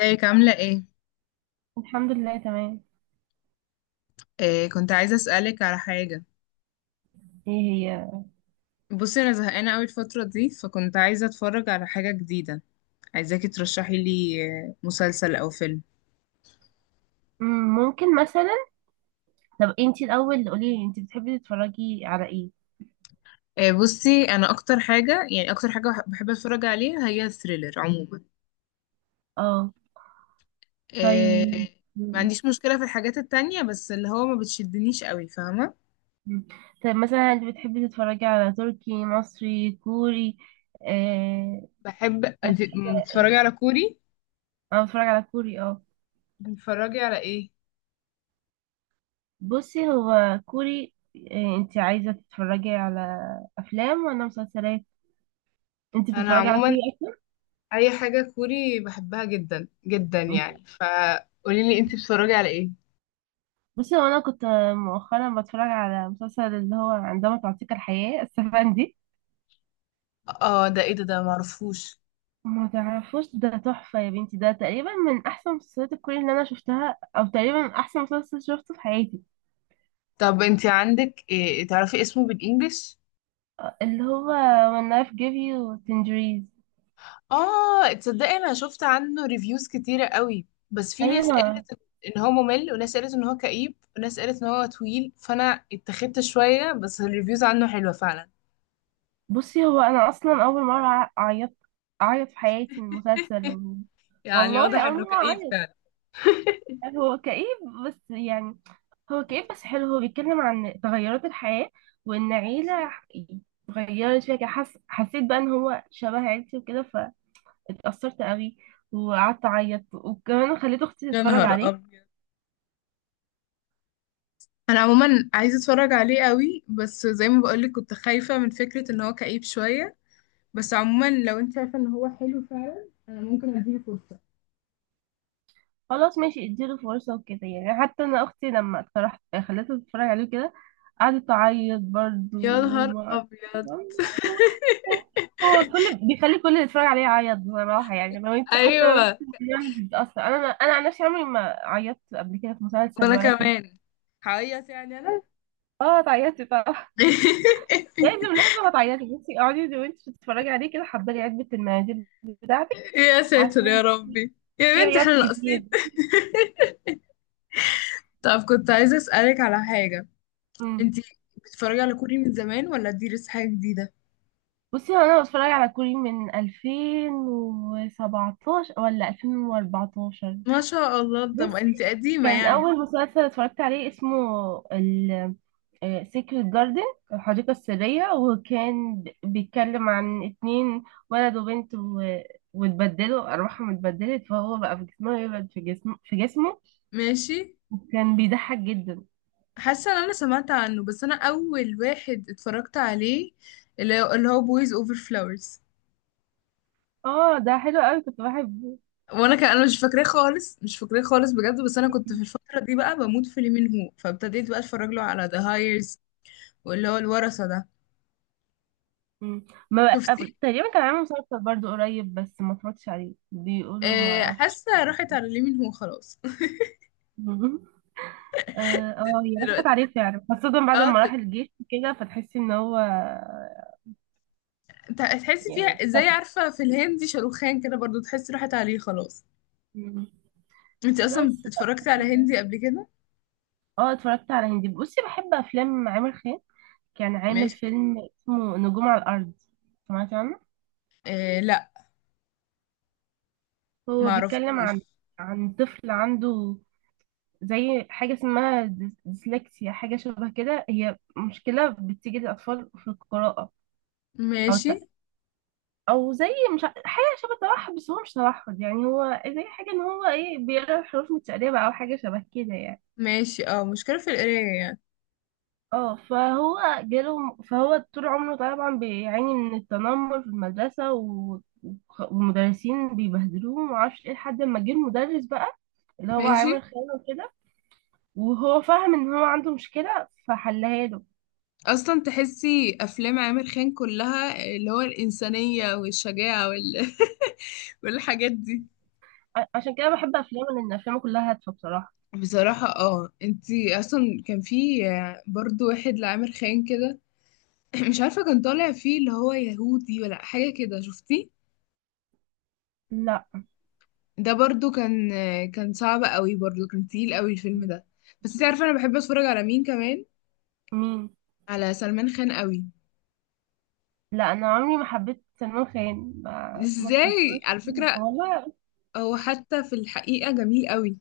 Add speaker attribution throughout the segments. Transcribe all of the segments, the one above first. Speaker 1: ازيك عاملة ايه؟
Speaker 2: الحمد لله تمام.
Speaker 1: إيه، كنت عايزة اسألك على حاجة.
Speaker 2: ايه هي؟
Speaker 1: بصي، انا زهقانة اوي الفترة دي، فكنت عايزة اتفرج على حاجة جديدة. عايزاكي ترشحي لي. مسلسل او فيلم.
Speaker 2: مم، ممكن مثلا. طب انتي الاول قولي لي انتي بتحبي تتفرجي على ايه؟
Speaker 1: إيه، بصي انا اكتر حاجة، يعني اكتر حاجة بحب اتفرج عليها هي الثريلر عموما.
Speaker 2: اه. طيب.
Speaker 1: إيه، ما
Speaker 2: مم،
Speaker 1: عنديش مشكلة في الحاجات التانية بس اللي هو ما بتشدنيش اوي، فاهمة؟
Speaker 2: مم. طيب مثلا انتي بتحبي تتفرجي على تركي مصري كوري؟ اه.
Speaker 1: بحب.
Speaker 2: طب
Speaker 1: انت
Speaker 2: بتحبي على إيه؟
Speaker 1: بتتفرجي على كوري؟
Speaker 2: انا بتفرج على كوري، اه.
Speaker 1: بتتفرجي على ايه؟
Speaker 2: بصي، هو كوري. انتي عايزة تتفرجي على افلام ولا مسلسلات؟ انتي
Speaker 1: انا
Speaker 2: بتتفرجي على
Speaker 1: عموما
Speaker 2: كوري
Speaker 1: اي حاجة كوري بحبها جدا جدا
Speaker 2: اكتر.
Speaker 1: يعني، ف قولي لي انتي بتتفرجي على ايه.
Speaker 2: بصي هو انا كنت مؤخرا بتفرج على مسلسل، اللي هو عندما تعطيك الحياة السفندي.
Speaker 1: اه، ده ايه؟ ده معرفوش.
Speaker 2: ما تعرفوش ده؟ تحفة يا بنتي، ده تقريبا من احسن مسلسلات الكوري اللي انا شفتها، او تقريبا احسن مسلسل شفته في حياتي.
Speaker 1: طب انت عندك، إيه، تعرفي اسمه بالانجلش.
Speaker 2: اللي هو when life gives you tangerines.
Speaker 1: اه، تصدقي انا شفت عنه ريفيوز كتيرة قوي، بس في ناس
Speaker 2: ايوه.
Speaker 1: قالت ان هو ممل، وناس قالت ان هو كئيب، وناس قالت ان هو طويل، فانا اتخذت شوية، بس الريفيوز عنه حلوة فعلا.
Speaker 2: بصي هو انا اصلا اول مرة اعيط في حياتي من مسلسل.
Speaker 1: يعني
Speaker 2: والله
Speaker 1: واضح
Speaker 2: اول
Speaker 1: انه
Speaker 2: مرة
Speaker 1: كئيب
Speaker 2: اعيط.
Speaker 1: فعلا.
Speaker 2: هو كئيب، بس يعني هو كئيب بس حلو. هو بيتكلم عن تغيرات الحياة، وإن عيلة اتغيرت فيها كده. حسيت بقى إن هو شبه عيلتي وكده، فاتأثرت قوي وقعدت أعيط، وكمان خليت أختي
Speaker 1: يا
Speaker 2: تتفرج
Speaker 1: نهار
Speaker 2: عليه.
Speaker 1: ابيض! انا عموما عايزه اتفرج عليه قوي، بس زي ما بقولك كنت خايفه من فكره ان هو كئيب شويه. بس عموما لو انت شايفه ان هو حلو فعلا، انا ممكن اديله فرصه.
Speaker 2: خلاص ماشي اديله فرصة وكده. يعني حتى انا اختي لما اقترحت، خليتها تتفرج عليه كده، قعدت تعيط برضه.
Speaker 1: يا نهار
Speaker 2: وما...
Speaker 1: ابيض.
Speaker 2: والله هو هو كل بيخلي كل اللي يتفرج عليه يعيط بصراحة. يعني لو انت، حتى لو انت
Speaker 1: ايوه،
Speaker 2: يعني مش بتأثر، انا عن نفسي عمري ما عيطت قبل كده في مسلسل
Speaker 1: وانا
Speaker 2: ولا فيلم.
Speaker 1: كمان هعيط يعني انا.
Speaker 2: اه تعيطي طبعا. لازم لازم هتعيطي. بصي اقعدي وانت بتتفرجي عليه كده، حضري علبة المناديل بتاعتك،
Speaker 1: يا ساتر يا
Speaker 2: عشان
Speaker 1: ربي،
Speaker 2: في
Speaker 1: يا بنت
Speaker 2: عياط
Speaker 1: احنا
Speaker 2: كتير.
Speaker 1: ناقصين! طب كنت عايزه اسالك على حاجه.
Speaker 2: مم.
Speaker 1: انتي بتتفرجي على كوري من زمان ولا دي لسه حاجه جديده؟
Speaker 2: بصي هو انا بتفرج على كوري من 2017 ولا 2014.
Speaker 1: ما شاء الله، طب
Speaker 2: بس
Speaker 1: انتي قديمه
Speaker 2: كان
Speaker 1: يعني.
Speaker 2: اول مسلسل اتفرجت عليه اسمه ال سيكريت جاردن، الحديقة السرية. وكان بيتكلم عن اتنين، ولد وبنت، واتبدلوا، أرواحهم اتبدلت، فهو بقى في جسمه يبعد، في جسمه.
Speaker 1: ماشي.
Speaker 2: وكان بيضحك جدا.
Speaker 1: حاسه ان انا سمعت عنه، بس انا اول واحد اتفرجت عليه اللي هو بويز اوفر فلاورز.
Speaker 2: اه ده حلو قوي، كنت بحبه.
Speaker 1: وانا كان انا مش فاكراه خالص، مش فاكراه خالص، بجد. بس انا كنت في الفتره دي بقى بموت في لي مين هو، فابتديت بقى اتفرج له على ذا هايرز، واللي هو الورثه ده.
Speaker 2: مم. ما
Speaker 1: شفتي؟
Speaker 2: أب- تقريبا كان عامل مسلسل برضو قريب، بس ما اتفرجتش عليه، بيقولوا، ما اعرفش.
Speaker 1: حاسه راحت على لي مين هو خلاص.
Speaker 2: مم. اه، آه، هي راحت
Speaker 1: دلوقتي،
Speaker 2: عليه فعلا، خاصة بعد
Speaker 1: اه
Speaker 2: ما
Speaker 1: د-
Speaker 2: راح الجيش كده، فتحسي ان هو
Speaker 1: تحسي
Speaker 2: يعني
Speaker 1: فيها زي،
Speaker 2: اختفى.
Speaker 1: عارفه، في الهندي شاروخان كده برضو، تحسي راحت عليه خلاص.
Speaker 2: مم.
Speaker 1: انت اصلا
Speaker 2: بس بقى،
Speaker 1: اتفرجتي على هندي قبل كده؟
Speaker 2: اه اتفرجت على هندي. بصي بحب افلام عامر خان. كان عامل
Speaker 1: ماشي.
Speaker 2: فيلم اسمه نجوم على الارض. سمعت عنه؟
Speaker 1: آه لا،
Speaker 2: هو بيتكلم عن
Speaker 1: معرفوش.
Speaker 2: عن طفل عنده زي حاجة اسمها ديسلكسيا، حاجة شبه كده. هي مشكلة بتيجي للأطفال في القراءة، أو
Speaker 1: ماشي.
Speaker 2: الت- أو زي، مش حاجة شبه توحد، بس هو مش توحد. يعني هو زي حاجة إن هو إيه، بيقرأ الحروف متقلبة أو حاجة شبه كده يعني.
Speaker 1: ماشي، اه مشكله في القرايه يعني.
Speaker 2: اه، فهو جاله، فهو طول عمره طبعا بيعاني من التنمر في المدرسة، والمدرسين بيبهدلوه ومعرفش ايه، لحد ما جه المدرس بقى اللي هو
Speaker 1: ماشي.
Speaker 2: عامل خيانة كده، وهو فاهم ان هو عنده مشكلة، فحلها له.
Speaker 1: اصلا تحسي افلام عامر خان كلها اللي هو الانسانيه والشجاعه وال... والحاجات دي.
Speaker 2: عشان كده بحب افلامه، لان افلامه كلها هادفه بصراحه.
Speaker 1: بصراحه. اه، انتي اصلا كان في برضو واحد لعامر خان كده. مش عارفه، كان طالع فيه اللي هو يهودي ولا حاجه كده، شفتيه؟
Speaker 2: لا.
Speaker 1: ده برضو كان صعب قوي، برضو كان تقيل قوي الفيلم ده. بس انتي عارفه انا بحب اتفرج على مين كمان؟
Speaker 2: مين؟
Speaker 1: على سلمان خان قوي.
Speaker 2: لا انا عمري ما حبيت سلمان خان، ما
Speaker 1: ازاي
Speaker 2: اتفرجتلوش.
Speaker 1: على فكره؟
Speaker 2: والله
Speaker 1: هو حتى في الحقيقه جميل قوي.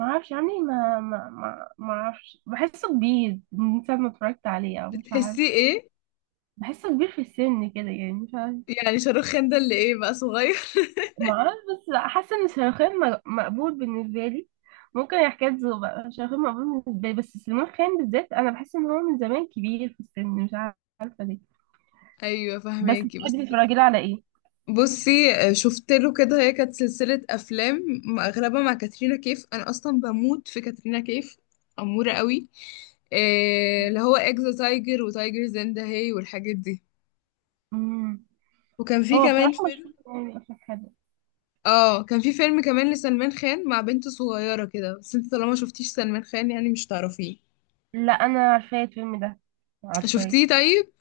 Speaker 2: ما اعرفش. عمري ما اعرفش، بحسه كبير من ساعه ما اتفرجت عليه، او مش عارف.
Speaker 1: بتحسيه ايه؟
Speaker 2: بحسه كبير في السن كده يعني، مش عارف.
Speaker 1: يعني شاروخان ده اللي ايه بقى، صغير؟
Speaker 2: ما اعرفش. بس حاسه ان شاروخان مقبول بالنسبه لي. ممكن حكاية ذوق بقى، شاروخان مقبول بالنسبه لي، بس سلمان خان بالذات انا بحس ان هو من زمان كبير في السن، مش عارفه ليه.
Speaker 1: ايوه،
Speaker 2: بس
Speaker 1: فهماكي بس.
Speaker 2: بتحبي تتفرجي له على ايه؟
Speaker 1: بصي، شفت له كده هي كانت سلسله افلام، اغلبها مع كاترينا كيف، انا اصلا بموت في كاترينا كيف، اموره قوي. اللي هو اكزا تايجر وتايجر زندا هي والحاجات دي.
Speaker 2: مم.
Speaker 1: وكان في
Speaker 2: هو
Speaker 1: كمان
Speaker 2: بصراحة مش
Speaker 1: فيلم.
Speaker 2: فاكرة يعني أصلا حاجة.
Speaker 1: اه، كان في فيلم كمان لسلمان خان مع بنت صغيره كده. بس انت طالما شفتيش سلمان خان، يعني مش تعرفيه.
Speaker 2: لا أنا عارفاه الفيلم ده، عارفاه.
Speaker 1: شفتيه؟ طيب.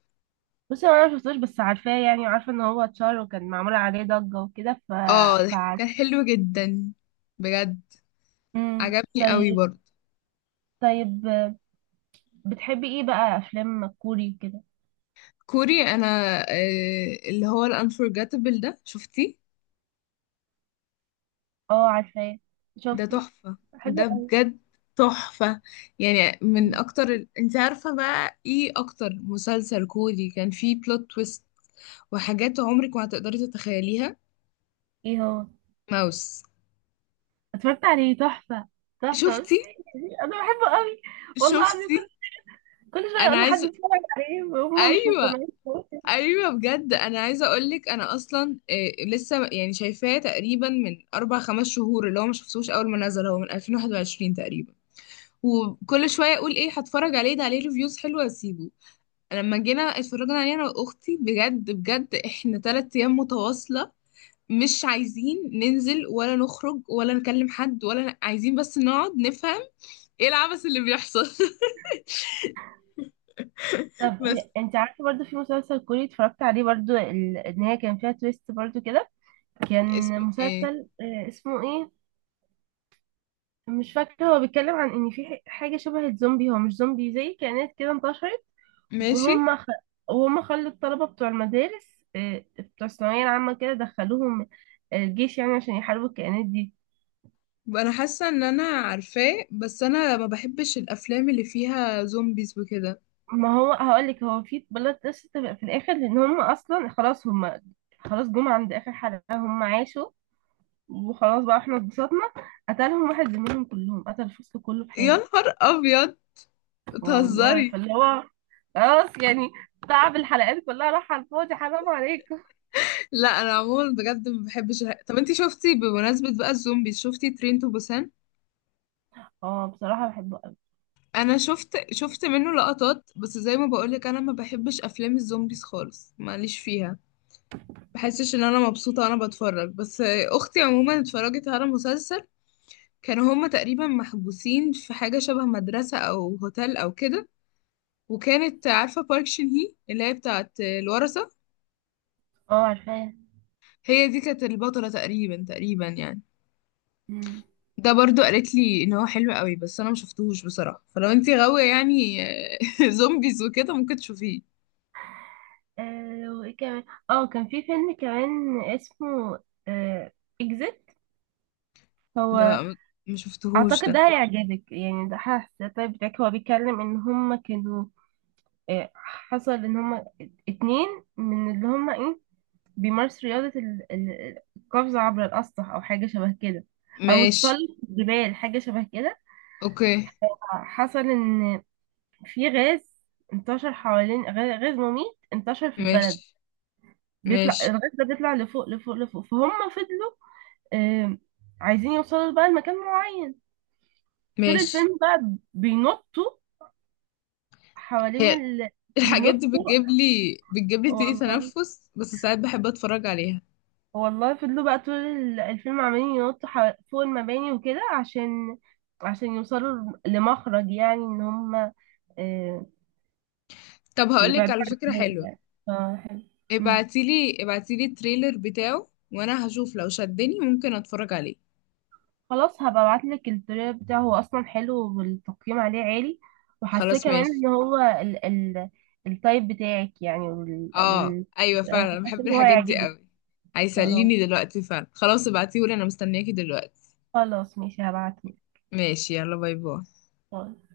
Speaker 2: بصي هو أنا مشفتوش، بس عارفاه يعني، وعارفة إن هو اتشهر وكان معمول عليه ضجة وكده ف...
Speaker 1: اه، كان
Speaker 2: فعارفة.
Speaker 1: حلو جدا، بجد. عجبني قوي
Speaker 2: طيب.
Speaker 1: برضه.
Speaker 2: طيب، بتحبي إيه بقى أفلام كوري كده؟
Speaker 1: كوري، انا اللي هو الانفورجيتابل ده، شفتيه؟
Speaker 2: اه عارفاه،
Speaker 1: ده
Speaker 2: شفته،
Speaker 1: تحفة.
Speaker 2: حلو
Speaker 1: ده
Speaker 2: أوي.
Speaker 1: بجد تحفة. يعني من
Speaker 2: مم.
Speaker 1: اكتر انت عارفة بقى ايه اكتر مسلسل كوري كان فيه بلوت تويست وحاجات عمرك ما هتقدري تتخيليها؟
Speaker 2: إيه هو؟
Speaker 1: ماوس.
Speaker 2: اتفرجت عليه، تحفة. تحفة بصي،
Speaker 1: شفتي؟
Speaker 2: أنا بحبه قوي. والله العظيم،
Speaker 1: شفتي؟
Speaker 2: كل شوية
Speaker 1: انا
Speaker 2: أقول لحد
Speaker 1: عايزة.
Speaker 2: يتفرج عليه وهم مش
Speaker 1: ايوه.
Speaker 2: مقتنعين.
Speaker 1: ايوه، بجد انا عايزه اقولك انا اصلا، لسه يعني شايفاه تقريبا من اربع خمس شهور. اللي هو ما شفتوش اول ما نزل، هو من 2021 تقريبا. وكل شويه اقول ايه هتفرج عليه ده، عليه ريفيوز حلوه، اسيبه. لما جينا اتفرجنا عليه انا واختي، بجد احنا تلات ايام متواصله مش عايزين ننزل ولا نخرج ولا نكلم حد عايزين بس نقعد نفهم ايه العبث اللي بيحصل.
Speaker 2: طب،
Speaker 1: بس
Speaker 2: انت عارفه برضو في مسلسل كوري اتفرجت عليه برضو، ان هي كان فيها تويست برضو كده. كان
Speaker 1: اسمه ايه؟
Speaker 2: مسلسل، اسمه ايه، مش فاكره. هو بيتكلم عن ان في حاجه شبه الزومبي، هو مش زومبي، زي كائنات كده انتشرت،
Speaker 1: ماشي.
Speaker 2: وهم خ... وهم خلوا الطلبه بتوع المدارس، بتوع الثانويه العامه كده، دخلوهم الجيش يعني، عشان يحاربوا الكائنات دي.
Speaker 1: انا حاسه ان انا عارفاه، بس انا ما بحبش الافلام اللي فيها زومبيز وكده.
Speaker 2: ما هو هقول لك، هو في بلوت تويست في الاخر، لان هم اصلا خلاص، هم خلاص جم عند اخر حلقه، هم عاشوا وخلاص، بقى احنا اتبسطنا، قتلهم واحد زميلهم، كلهم قتل، الفصل كله في
Speaker 1: يا
Speaker 2: حاله.
Speaker 1: نهار ابيض،
Speaker 2: والله،
Speaker 1: بتهزري!
Speaker 2: فاللي هو خلاص يعني، تعب الحلقات كلها راح على الفاضي، حرام عليكم.
Speaker 1: لا، انا عموما بجد ما بحبش طب انتي شفتي، بمناسبة بقى الزومبي، شفتي ترين تو بوسان؟
Speaker 2: اه بصراحة بحبه قوي.
Speaker 1: انا شفت منه لقطات، بس زي ما بقولك انا ما بحبش افلام الزومبيز خالص، ماليش فيها. بحسش ان انا مبسوطة وانا بتفرج. بس اختي عموما اتفرجت على مسلسل كانوا هما تقريبا محبوسين في حاجة شبه مدرسة او هوتيل او كده، وكانت، عارفة، بارك شين هي اللي هي بتاعت الورثة،
Speaker 2: اه عارفاه.
Speaker 1: هي دي كانت البطلة تقريبا، تقريبا يعني.
Speaker 2: مم.
Speaker 1: ده برضو قالت لي ان هو حلو قوي بس انا ما شفتهوش بصراحه، فلو انتي غاويه يعني زومبيز وكده ممكن تشوفيه.
Speaker 2: وايه كمان؟ اه كان في فيلم كمان اسمه، آه اكزيت. هو
Speaker 1: لا ما شفتهوش
Speaker 2: اعتقد ده
Speaker 1: ده.
Speaker 2: هيعجبك يعني، ده حاسس طيب بتاعك. هو بيتكلم ان هما كانوا، حصل ان هما اتنين، من اللي هما ايه، بيمارس رياضة القفز عبر الأسطح أو حاجة شبه كده، أو
Speaker 1: ماشي.
Speaker 2: تسلق الجبال، حاجة شبه كده.
Speaker 1: اوكي.
Speaker 2: حصل إن في غاز انتشر حوالين، غاز مميت انتشر في البلد،
Speaker 1: ماشي.
Speaker 2: بيطلع
Speaker 1: ماشي.
Speaker 2: الغاز ده، بيطلع لفوق لفوق لفوق، فهم فضلوا، آم، عايزين يوصلوا بقى لمكان معين. طول
Speaker 1: ماشي.
Speaker 2: الفيلم بقى بينطوا حوالين
Speaker 1: هي
Speaker 2: ال...
Speaker 1: الحاجات دي
Speaker 2: بينطوا
Speaker 1: بتجيب لي ضيق
Speaker 2: والله،
Speaker 1: تنفس، بس ساعات بحب اتفرج عليها.
Speaker 2: والله فضلوا بقى طول الفيلم عمالين ينطوا فوق المباني وكده، عشان يوصلوا لمخرج، يعني ان هم آه،
Speaker 1: طب هقولك
Speaker 2: يبعدوا
Speaker 1: على
Speaker 2: عن
Speaker 1: فكره
Speaker 2: الناس
Speaker 1: حلوه.
Speaker 2: يعني. فحلو. مم.
Speaker 1: ابعتيلي التريلر بتاعه وانا هشوف لو شدني ممكن اتفرج عليه.
Speaker 2: خلاص هبقى ابعتلك التريلر بتاعه، هو اصلا حلو والتقييم عليه عالي، وحاساه
Speaker 1: خلاص
Speaker 2: كمان
Speaker 1: ماشي.
Speaker 2: ان هو، ال التايب بتاعك يعني، وال
Speaker 1: اه
Speaker 2: وال
Speaker 1: ايوه، فعلا انا
Speaker 2: وحاسه
Speaker 1: بحب
Speaker 2: ان هو
Speaker 1: الحاجات دي
Speaker 2: هيعجبك.
Speaker 1: قوي.
Speaker 2: خلاص،
Speaker 1: هيسليني دلوقتي فعلا. خلاص ابعتيهولي، انا مستنياكي دلوقتي.
Speaker 2: خلاص ماشي هبعتهولك.
Speaker 1: ماشي، يلا باي باي.
Speaker 2: باي.